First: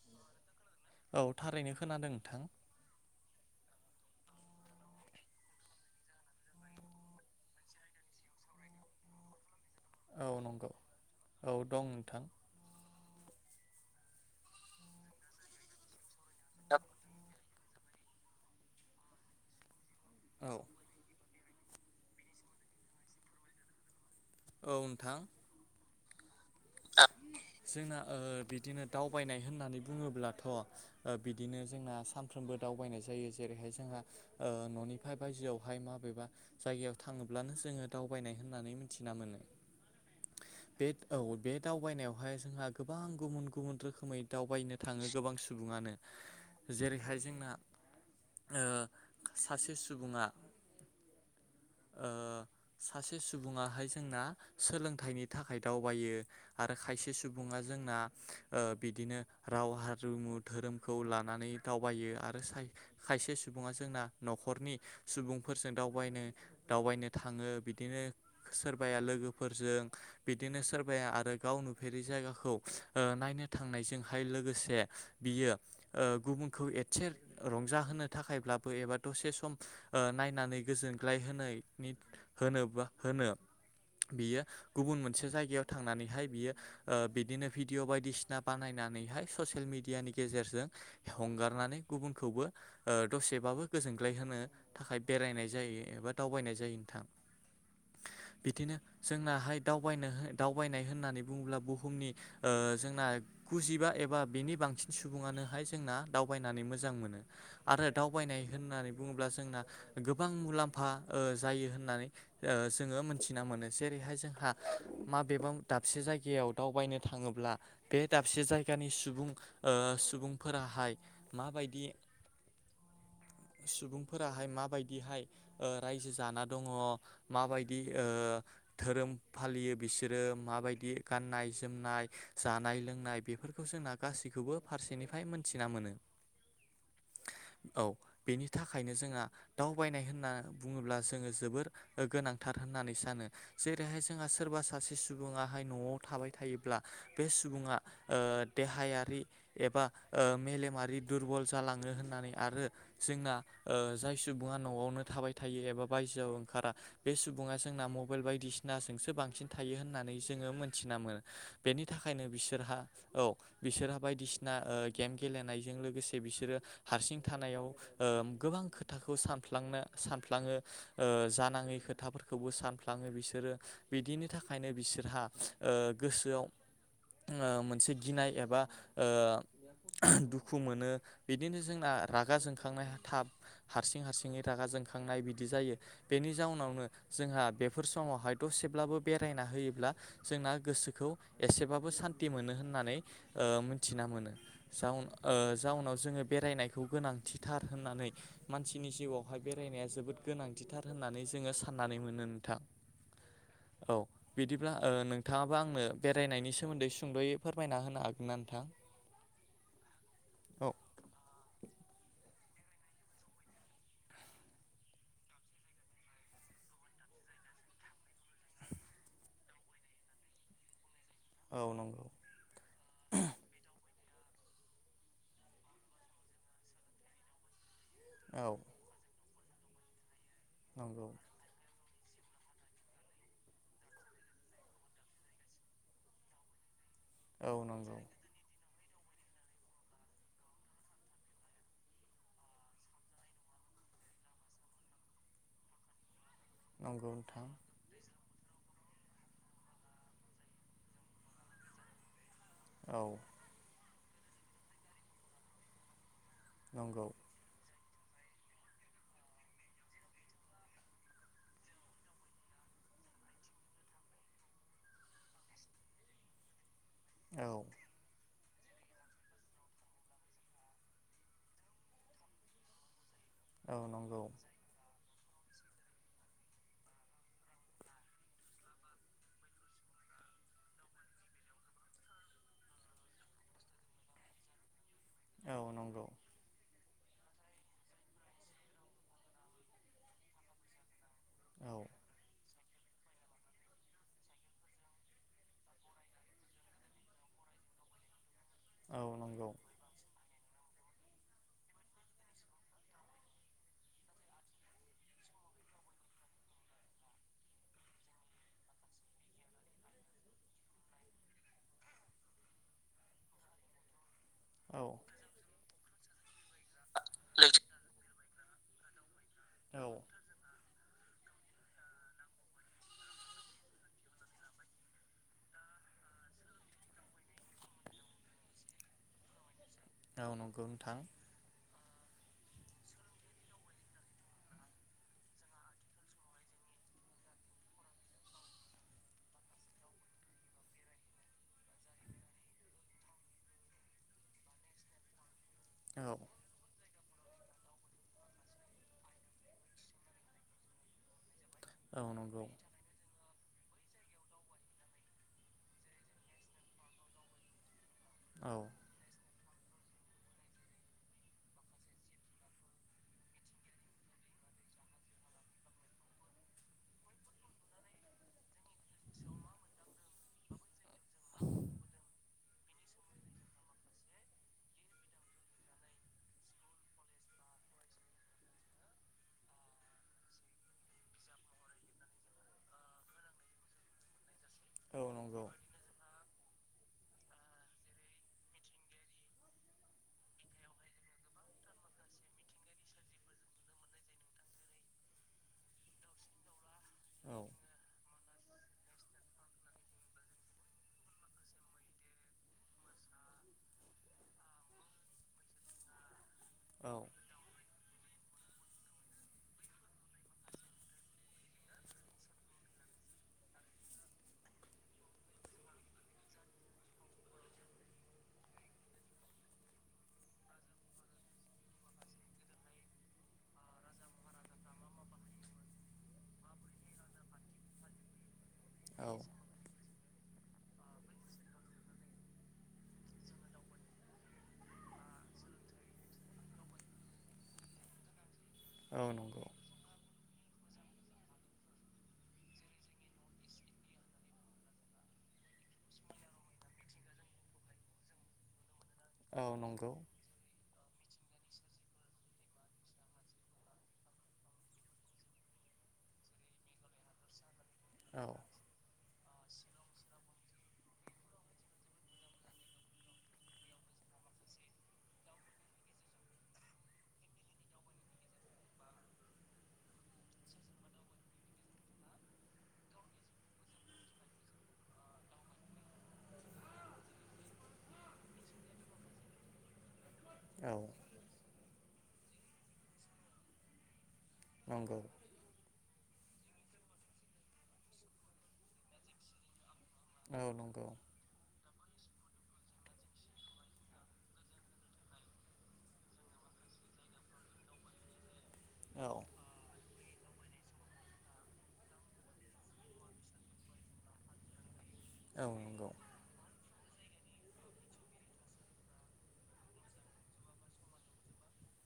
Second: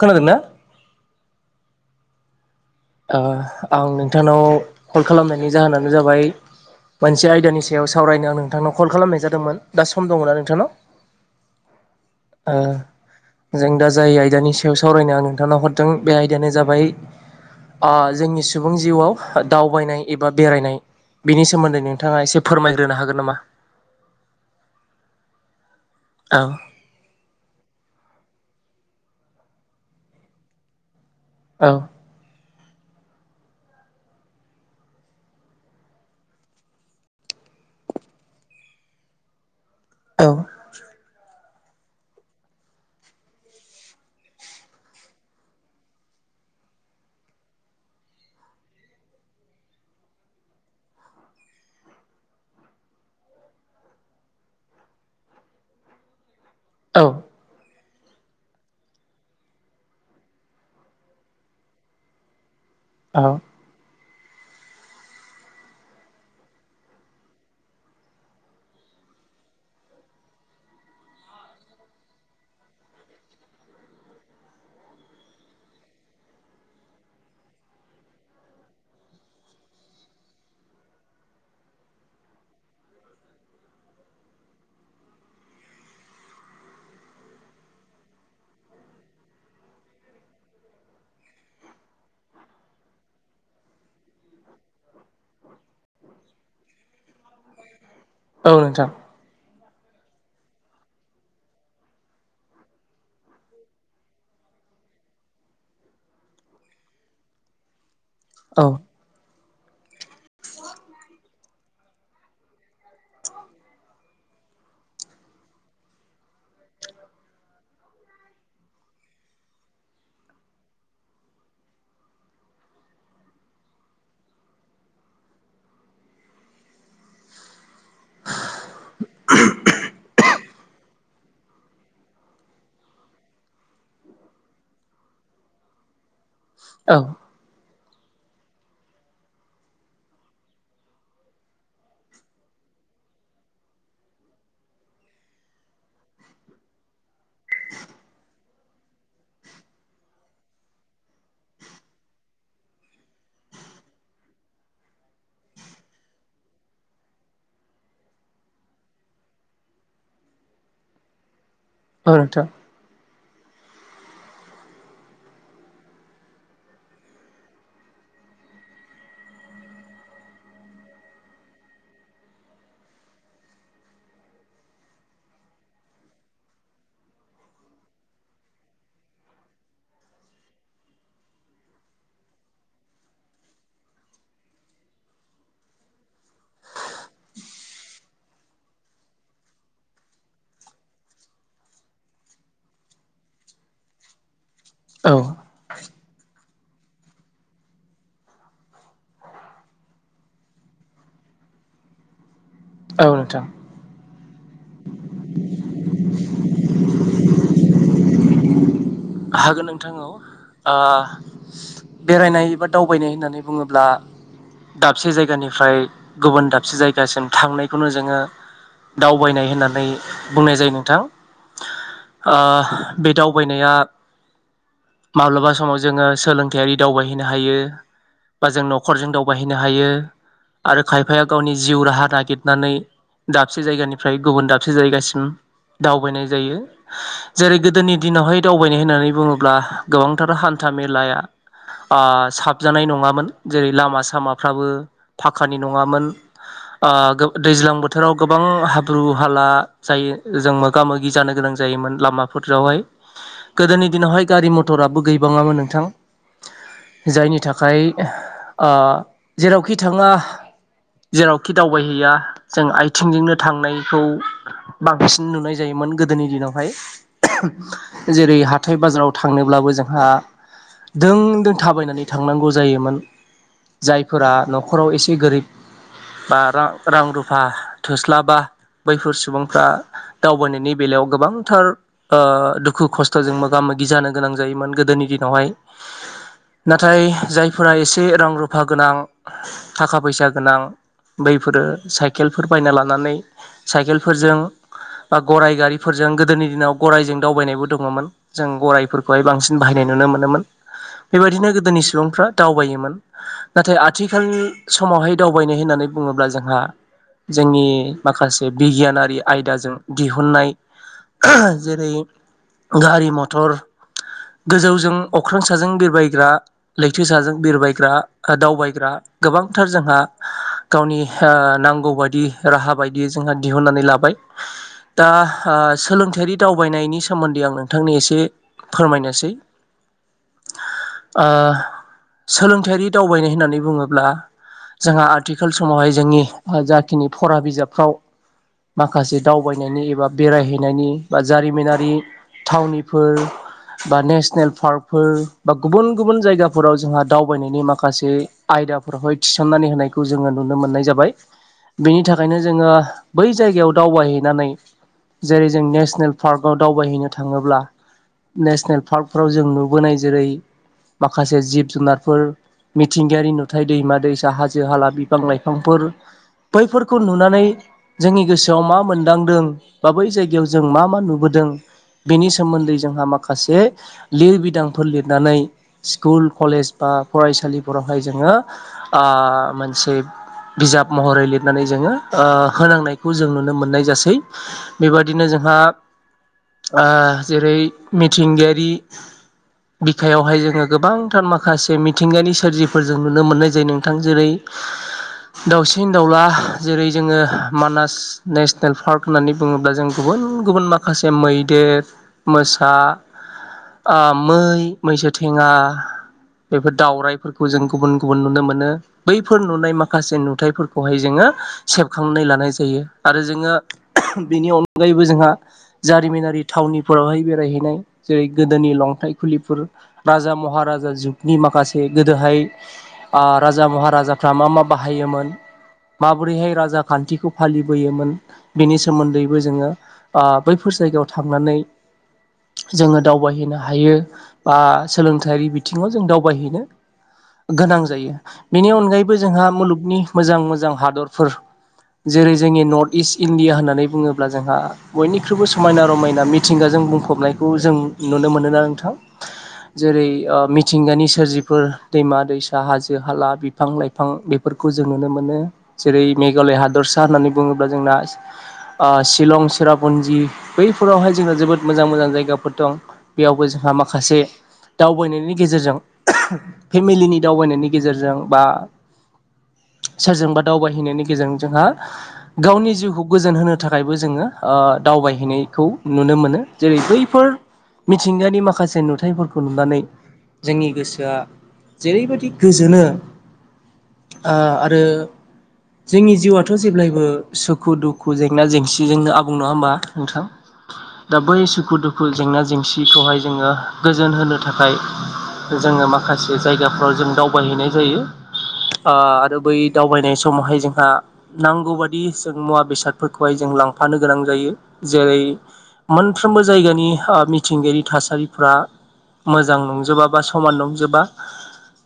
खोनादों ना? औ थारैनो खोनादों नोंथां। आं नोंथांनाव कल खालामनायनि जाहोनानो जाबाय। मोनसे आयदानि सायाव सावरायनो आं नोंथांनाव कल खालामनाय जादोंमोन। दा सम औ दङना नोंथांनाव? नंगौ औ दं नोंथां। जों दा जाय आयदानि सायाव सावरायनो आं नोंथांनाव हरदों बे आयदायानो जाबाय जोंनि सुबुं जिउआव दावबायनाय एबा औ बेरायनाय बिनि सोमोन्दै नोंथांङा एसे फोरमायग्रोनो हागोन नामा? औ नोंथां। औ जोंना बिदिनो दावबायनाय होननानै बुंङोब्लाथ' बिदिनो औ जोंना सानफ्रोमबो दावबायनाय जायो। जेरैहाय जोंहा न'निफ्राय बायजोआवहाय माबेबा जायगायाव थांङोब्लानो जोंङो दावबायनाय होननानै मिथिना मोनो। औ बेट औ बेद दावबायनायावहाय जोंहा गोबां गुबुन गुबुन रोखोमै दावबायनो थाङो गोबां सुबुङानो। जेरैहाय जोंना सासे सुबुङा ओ सासे सुबुंङाहाय जोंना सोलोंथाइनि थाखाय दावबायो। आरो औ खायसे सुबुङा जोंना बिदिनो राव हारिमु धोरोमखौ लानानै दावबायो आरो औ खायसे सुबुंङा जोंना न'खरनि सुबुंफोरजों दावबायनो दावबायनो थाङो बिदिनो सोरबाया लोगोफोरजों बिदिनो सोरबाया आरो गावनुफेरै जायगाखौ नायनो थांनायजोंहाय लोगोसे बियो गुबुनखौ एसे रंजाहोनो थाखायब्लाबो एबा दसे सम नायनानै गोजोनग्लाय होनायनि होन ब होनो बियो गुबुन मोनसे जायगायाव थांनानैहाय बियो बिदिनो भिडिअ' बायदिसिना बानायनानैहाय ससियेल मिडियानि गेजेरजों हंगारनानै गुबुनखौबो दसेबाबो गोजोनग्लाय होनो थाखाय बेरायनाय जायो एबा दावबायनाय जायो नोंथां। [unintelligible] औ बिदिनो नोंथां जोंनाहाय दाव दावबायनाय होननानै बुङोब्ला बुहुमनि जोंना गुजिबा एबा बेनि बांसिन सुबुंङानोहाय जोंना दावबायनानै मोजां मोनो। आरो दावबायनाय औ होननानै बुङोब्ला जोंना गोबां मुलाम्फा ओ जायो होननानै ओ जोङो मोनथिना मोनो जेरैहाय जोंहा मा बेबाव दाब खायसे जायगायाव दावबायनो थाङोब्ला बे दाबसे जायगानि सुबुं ओ सुबुंफोराहाय माबायदि सुबुंफोराहाय माबायदिहाय रायजो जाना दङ। माबायदि ओ धोरोम फालियो बिसोरो माबायदि गाननाय जोमनाय जानाय लोंनाय बेफोरखौ जोंना गासैखौबो फारसेनिफ्राय मोन्थिना मोनो। औ औ बेनि थाखायनो जोंहा दावबायनाय होनना बुङोब्ला जोङो जोबोर गोनांथार होननानै सानो। जेरैहाय जोंहा सोरबा सासे सुबुङा बेाहाय न'आव थाबाय थायोब्ला बे सुबुङा ओ देहायारि एबा ओ मेलेमारि दुरबल जालाङो होननानै आरो जोंना ओ जाय सुबुङा न'आवनो थाबाय थायो एबा बायजोआव ओंखारा बे सुबुङा जोंना मबाइल बायदिसिनाजोंसो बांसिन थायो होननानै जोङो मोनथिना मोनो बेनि औ थाखायनो नोंथां बिसोरहा औ बिसोरहा बायदिसिना ओ गेम गेलेनायजों लोगोसे बिसोरो हारसिं थानायाव ओ गोबां खोथाखौ सानफ्लांनो सानफ्लाङो। ओ जानाङै खोथाफोरखौबो सानफ्लाङो बिसोरो बिदिनि थाखायनो बिसोर जोहा गोसोआव मोनसे गिनाय एबा दुखु मोनो बिदिनो जोंना रागा जोंखांनाया थाब हारसिं हारसिंनि रागा जोंखांनाय बिदि जायो। बेनि जाउनावनो जोंहा बेफोर समावहायथ'सेब्लाबो बेरायना होयोब्ला जोंना गोसोखौ एसेबाबो सान्थि मोनो होननानै ओ मिथिना मोनो। जा औ जाउनाव जोङो बेरायनायखौ गोनांथि थार होननानै मानसिनि जिउआवहाय बेरायनाया जोबोद गोनांथिथार होननानै जोङो साननानै मोनो नोंथां। औ नोंथां। औ अब्ला ओ नोंथाङाबो आंनो बेरायनायनि सोमोन्दै सुंद'यै फोरमायना होनो हागोन ना नोंथां? हागोन नोंथां औ। औ बेरायनाय बा दावबायनाय होननानै बुङोब्ला दाबसे जायगानिफ्राय गुबुन दाबसे जायगासिम थांनायखौनो जोङो दावबायनाय होननानै बुंनाय जायो नोंथां। औ नंगौ। ओ बे दावबायनाया माब्लाबा समाव जोङो सोलोंथायारि दावबायहैनो हायो बा औ जों नख खरजों दावबायहैनो हायो आरो नंगौ खायफाया गावनि जिउ राहा नागिर नानै दाबसे जायगानिफ्राय गुबुन दाबसे जायगासिम दावबायनाय जायो। औ जेरै गोदोनि नंगौ दिनावहाय दावबायनाय होननानै बुङोब्ला गोबांथार हान्था मेलाया ओ साबजानाय नङामोन जेरै लामा सामाफ्राबो फाखानि नङामोन। नंगौ ओ नोंथां दैज्लां बोथो थोराव गोबां हाब्रु हाला जायो जों मोगा मोगि जानो गोनां जायोमोन लामाफोरावहाय औ गोदोनि दिनावहाय गारि मथराबो गैबाङामोन नोंथां। नंगौ जायनि थाखाय ओ जेरावखि थाङा जेरावखि दावबायहैया जों आथिंजोंनो थांनायखौ बांसिन नुनाय जायोमोन गोदोनि औ दिनावहाय जेरै हाथाय बाजाराव थांनोब्लाबो जोंहा दों दों थाबायनानै थांनांगौ जायोमोन औ नंगौ जायफोरा न' न'खराव एसे गोरिब। बा रा रां रुफा थोस्लाबा बैफोर सुबुंफ्रा दावबायनायनि बेलायाव गोबांथार ओ दुखु खस्थ। थ''जों मोगा मोगि जानो गोनां जायोमोन गोदोनि दिनावहाय औ नंगौ नाथाय जायफोरा एसे रां रुफा गोनां थाखा फैसा गोनां बैफोरो औ साइकेलफोर बायना लानानै साइकेलफोरजों बा गराय गारिफोरजों गोदोनि दिनाव गरायजों दावबायनायबो दङमोन। जों औ गराइफोरखौहाय नंगौ बांसिन बाहायनाय नुनो मोनोमोन बेबायाददिनो गोदोनि सुबुंफ्रा दावबायोमोन। नाथाय आथिखाल समावहाय दावबायनाय होननानै बुङोब्ला जोंहा जोंनि माखासे बिगियानारि आयदाजों दिहुननाय जेरै गारि मथर औ गोजौजों अख्रां साजों बिरबायग्रा। लैथोसाजों बिरबायग्रा आर दावबायग्रा गोबांथार औ जोंहा। गावनि ओ नांगौ बायदि राहा बायदियै जोंहा दिहुननानै लाबाय दा ओ सोलोंथायारि दावबायनायनि सोमोन्दै आं नो नोंथांनि एसे फोरमायनोसै औ नंगौ ओनथां ओ सोलोंथायारि दावबायनाय होननानै बुङोब्ला जोंहा आर्थिखाल समावहाय जोंनि जाखिनि फरा बिजाबफ्राव माखासे दावबायनायनि एबा बेरायहैनायनि बा जारिमिनारि थावनिफोर बा नेसनेल पार्कफोर बा गुबुन औ गुबुन जायगाफोर फोराव जोंहा दावबायनायनि माखासे आयदाफोरावहाय थिसननानै होनायखौ जोङो नुनो मोननाय जाबाय औ बेनि थाखायनो नंगौ जोङो बै जायगायाव दावबायहैनानै जेरै जों नेसनेल पार्कआव दावबायहैनो थाङोब्ला औ नेसनेल पार्कफ्राव जों नुबोनाय जेरै माखासे जिब जुनारफोर मिथिंगायारि नुथाय दैमा दैसा हाजो हाला बिफां लाइफांफोर बैफोरखौ नुनानै जोंनि गोसो सआव मा मोनदांदों बा बै जायगायाव जों मा मा नुबोदों बेनि सोमोन्दै जोंहा माखासे लिरबिदांफोर लिरनानै स्कुल कलेज बा फरायसालिफोरावहाय जोङो ओ मोनसे बिजाब महरै लिरनानै जोङो ओ होनांनायखौ जों नुनो मोननाय जासै औ बेबायदिनो नंगौ जोंहा ओ जेरै मिथिंगायारि बिखायावहाय जोङो गोबांथार माखासे मिथिंगानि सोरजिफोर जों नुनो मोननाय जायो नोंथां जेरै दाउसिन दाउला जेरै जोङो औ मानास नेसनेल पार्क होननानै बुङोब्ला जों गुबुन गुबुन माखासे मै देर मोसा मै मैसो थेङा बेफोर औ दाउराइफोरखौ जों गुबुन गुबुन नुनो मोनो बैफोर नुनाय माखासे नुथायफोरखौहाय जोङो सेबखांनानै लानाय जायो। आरो जोङो बेनि अनगायैबो जोंहा जारिमिनारि थावनिफोरावहाय बेरायहैनाय जेरै गोदोनि लंथाइ खुलिफोर राजा महाराजा जुगनि माखासे गोदोहाय ओ राजा महाराजाफ्रा मा मा बाहायोमोन माबोरैहाय राजा खान्थिखौ फालिबोयोमोन बिनि सोमोन्दैबो जोङो बैफोर ओ जायगायाव थांनानै जोङो दावबायहैनो हायो। बा सोलोंथायारि बिथिङाव जों दावबायहैनो गोनां जायो। बेनि औ अनगायैबो नंगौ जोंहा मुलुगनि मोजां मोजां हादरफोर जेरै जोंनि नर्थ इस्ट इण्डिया होननानै बुङोब्ला जोंहा बयनिख्रुइबो समायना रमायना मिथिंगाजों बुंफबनायखौ जों नुनो मोनोना नोंथां औ नंगौ जेरै मिथिंगानि सोरजिफोर दैमा दैसा हाजो हाला बिफां लाइफां बेफोरखौ जों नुनो मोनो जेरै मेघालय हादरसा होननानै बुङोब्ला जोंना औ शिलं चिरापुन्जि बैफोरावहाय जोंहा जोबोद मोजां मोजां जायगाफोर दं बेयावबो जोंहा माखासे दावबायनायनि गेजेरजों फेमिलिनि दावबायनायनि गेजेरजों बा। सोरजोंबा दावबायहैनायनि गेजेरजों जोंहा गावनि जिउखौ गोजोन होनो थाखायबो ओ जोङो दावबायहैनायखौ नुनो मोनो जेरै बैफोर मिथिंगानि माखासे नुथायाइफोरखौ नुनानै जोंनि औ गोसोआ जेरैबायदि गोजोनो आरो नंगौ जोंनि जिउआथ' जेब्लायबो सुखु दुखु जेंना जेंसि जोंनो आबुं नङा होमबा नोंथाङा गलगौ [inaudible] दा बै सुखु दुखु जेंना जेंसिखौहाय जोङो गोजोन होनो थाखाय जोङो माखासे जायगाफ्राव जों दावबायहैनाय जायो औ आरो बै दावबायनाय समावहाय जोंहा नांगौ बायदि जों मुवा बेसादफोरखौहाय जों लांफानो गोनां जायो जेरै औ नंगौ सानफ्रोमबो जायगानि मिथिंगायारि थासारिफ्रा मोजां नंजोबा बा समान नंजोबा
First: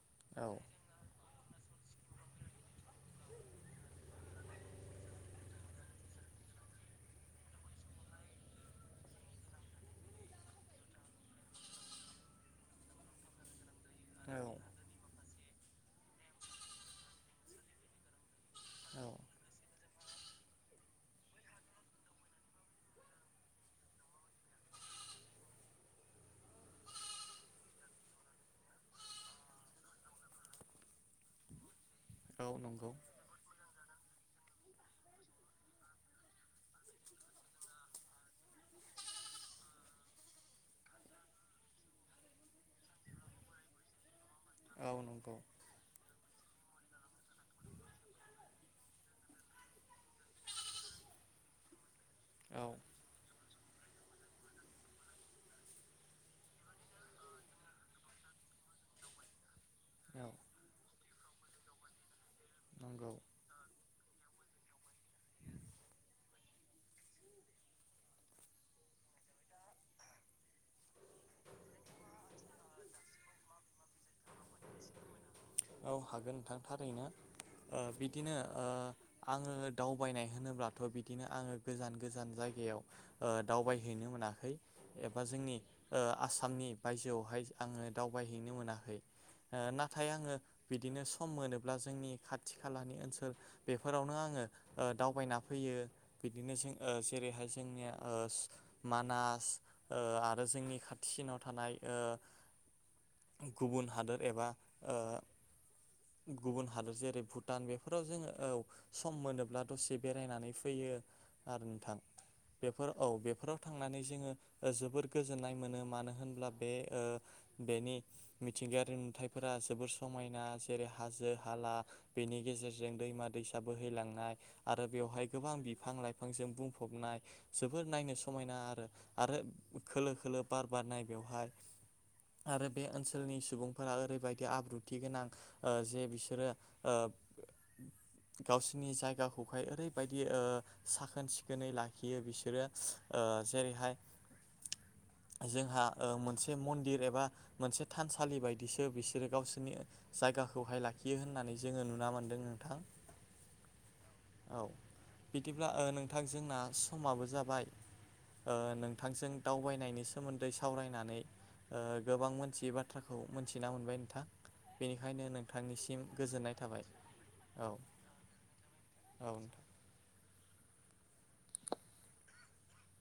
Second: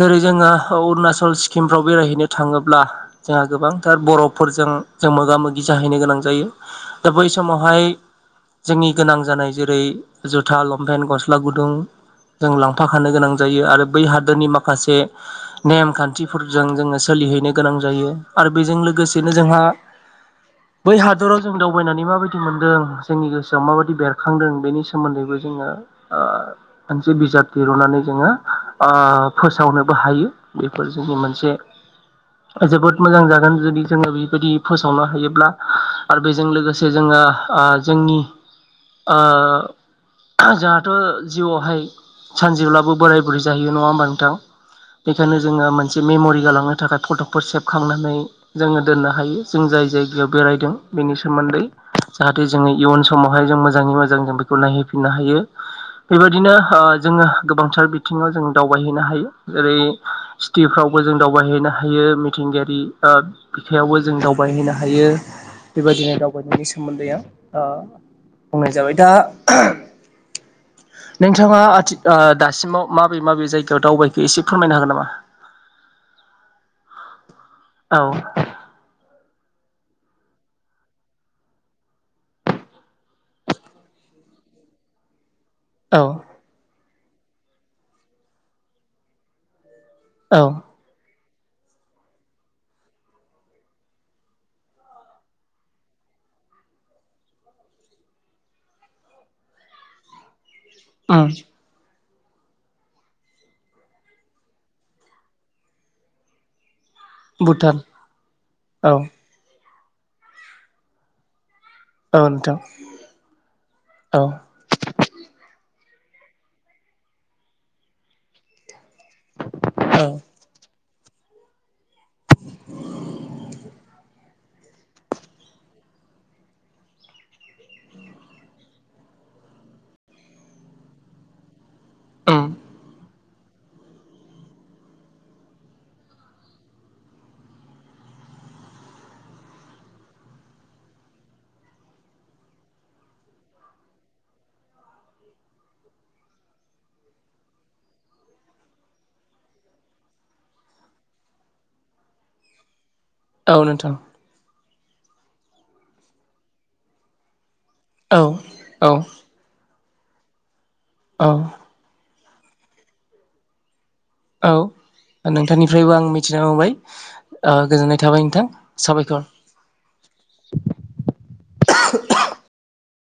जेरै जोङो अरुणाचल किमफ्राव बेरायहैनो थाङोब्ला जोंहा गोबांथार बर'फोरजों जों मोगा मोगि जाहैनो गोनां जायो दा बै समावहाय जोंनि गोनां जानाय जेरै जुथा लंपेन्ट गस्ला गुदुं जों लांफााखानो गोनां जायो आरो बै हादोरनि औ माखासे नेम खान्थिफोरजों जोङो सोलिहैनो गोनां जायो आरो बेजों लोगोसेनो जोंहा बै हादराव जों दावबायनानै माबायदि मोनदों जोंनि गोसोआव माबायदि बेरखांदों बेनि सोमोन्दैबो जोङो मोनसे बिजाब दिरुननानै जोङो फोसावनोबो हायो बेफोर जोंनि मोनसे नंगौ जोबोद मोजां जागोन जुदि जोङो बे जुदि फोसावनो हायोब्ला आरो बेजों लोगोसे जोङो जोंनि ओ जोंहाथ' जिउआवहाय सानसेेब्लाबो बोराय बुरै जाहैयो नङा होमबा नोंथाङां औ बेखायनो जोङो मोनसे मेम'रि गालांनो थाखाय फट'फोर सेबखांनानै जोङो दोननो हायो जों जाय जायगायाव बेरायदों बेनि सोमोन्दै जाहाथे जोङो औ इयुन समावहाय जों मोजाङै मोजां जों बेखौ नायहैफिननो हायो बेबायदिनो जोङो गोबांथार बिथिङाव जों दावबायहैनो हायो जेरै औ सिटिफ्रावबो जों दावबायहैनो हायो मिथिंगायारि नंगौ बिथायाइावबो जों दावबायहैनो हायो बेबायदिनो दावबायनायनि सोमोन्दैआ बुंनाय जाबाय दा नोंथाङा आथि दासिमाव माबे माबे जायगायाव दावबायखो एसे फोरमायनो हागोन नामा औ हागोन नोंथां थारैनो बिदिनो औ आङो दावबायनाय होनोब्लाथ' बिदिनो आङो गोजान गोजान जायगायाव दावबायहैनो मोनाखै एबा जोंनि औ आसामनि बायजोआवहाय आङो दावबायहैनो मोनाखै नाथाय आङो औ बिदिनो सम मोनोब्ला जोंनि खाथि खालानि ओनसोल बेफोरावनो आङो दावबायना फैयो बिदिनो जों जेरैहाय जोंनिया मानास आरो जोंनि उम खाथिसिनाव थानाय गुबुन हादोर एबा गुबुन हादर जेरै' भुटान बेफोराव जोङो औ सम मोनोब्ला दसे बेरायनानै फैयो आरो नोंथां। औ नोंथां बेफोर औ बेफोराव थांनानै औ जोङो। ओ जोबोर गोजोननाय मोनो मानो होनब्ला बे ओ बेनि मिथिंगायारि नुथायफोरा जोबोर औ समायना जेरै' हाजो हाला बेनि गेजेरजों दैमा दैसा बोहैलांनाय आरो बेवहाय गोबां बिफां लाइफांजों बुंफबनाय जोबोर नायनो समायना आरो आरो खोलो खोलो बार बार नाय बेवहाय। उम आरो बे ओनसोलनि सुबुंफोरा ओरैबायदि आब्रुथि थि गोनां जे बिसोरो गावसिनि जायगाखौ हाय ओरैबायदि ओ साखोन सिखोनै लाखियो बिसोरो। ओ जेरै' हाय [inaudible] जोंहा ओ मोनसे मन्दिर एबा मोनसे थानसालि बायदिसो बिसोर गावसि बिनि जायगाखौ हाय लाखियो होननानै जोङो नुना मोन्दों नोंथां। औ नोंथां। औ। बिदिब्ला नोंथां जोंना समाबो जाबाय औ ओ औ नोंथांजों दावबायनायनि सोमोन्दै सावरायनानै औ ओ गोबां मोनथियै बाथ्राखौ मोनथिना मोनबाय नोंथां। औ बेनिखायनो नोंथांनिफ्रायबो नोंथांनिसिम आं मिथिना गोजोननाय मोनबाय थाबाय। औ ओ गोजोननाय थाबाय नोंथां साबायखर। औ [inaudible]